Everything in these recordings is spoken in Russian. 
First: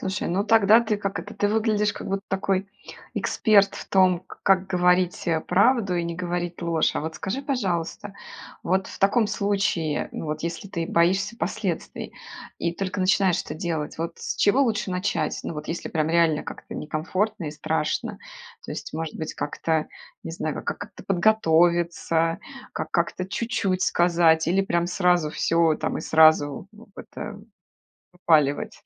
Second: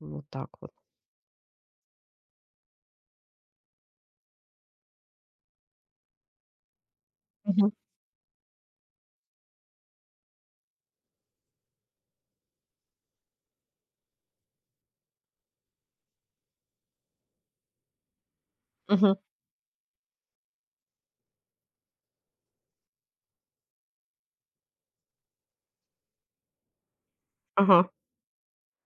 Вот ну, так вот. тогда ты как это? Ты выглядишь, как будто такой эксперт в том, к как говорить, э, правду и не говорить ложь. А вот скажи, Мгм. пожалуйста, вот в таком случае, ну, вот, если ты боишься последствий и только начинаешь это делать, вот с чего лучше начать? Ну, вот если прям реально как-то некомфортно и страшно. То есть, может Мгм. быть, как-то, не знаю, ка как-то подготовиться, ка как-то чуть-чуть сказать или прям сразу всё там и сразу в это Ага. выпаливать?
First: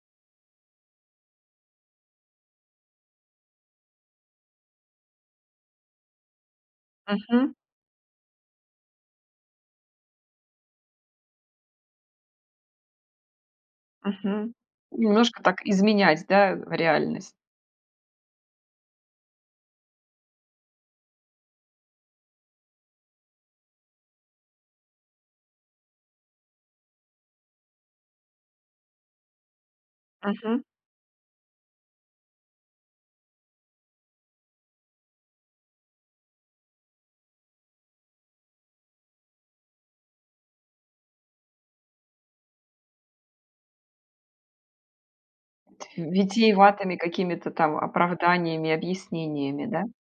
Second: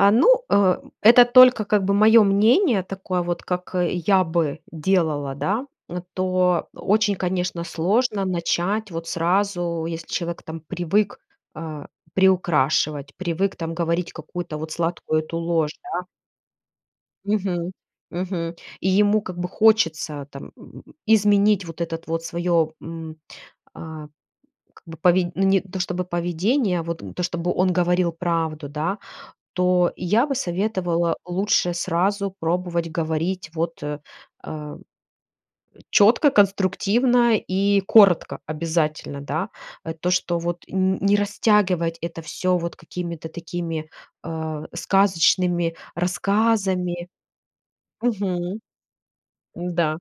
А, ну, э, это только, как бы, моё мнение. Такое вот, как, э, я бы делала, да. Н то очень, Мгм. конечно, сложно начать вот сразу, если человек там привык, а, приукрашивать, привык там говорить Мгм. какую-то вот сладкую эту Немножко так ложь, да. изменять, да, реальность? Мгм мгм. И ему, как бы, хочется там, м, изменить вот этот вот своё, м, а, как бы, поведь ну, не то чтобы поведение, вот, м, то, чтобы он говорил правду, да. То я бы Мгм. советовала лучше сразу пробовать говорить вот, э, чётко, конструктивно и коротко обязательно, да. Э, то, что вот, н не растягивать это всё вот какими-то такими, э, сказочными Т витиеватыми рассказами какими-то там Мгм. оправданиями, объяснениями, да? М-да,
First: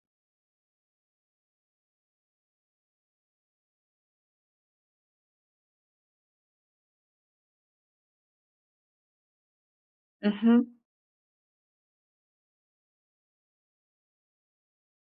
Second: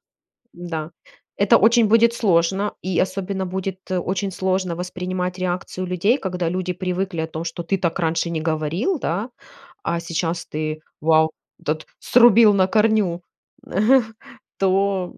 м-да, это очень будет сложно, и особенно будет, э, очень сложно воспринимать реакцию людей, когда люди привыкли о том, что ты так раньше не говорил, да, а сейчас Мгм. ты, вау, тот срубил на корню, то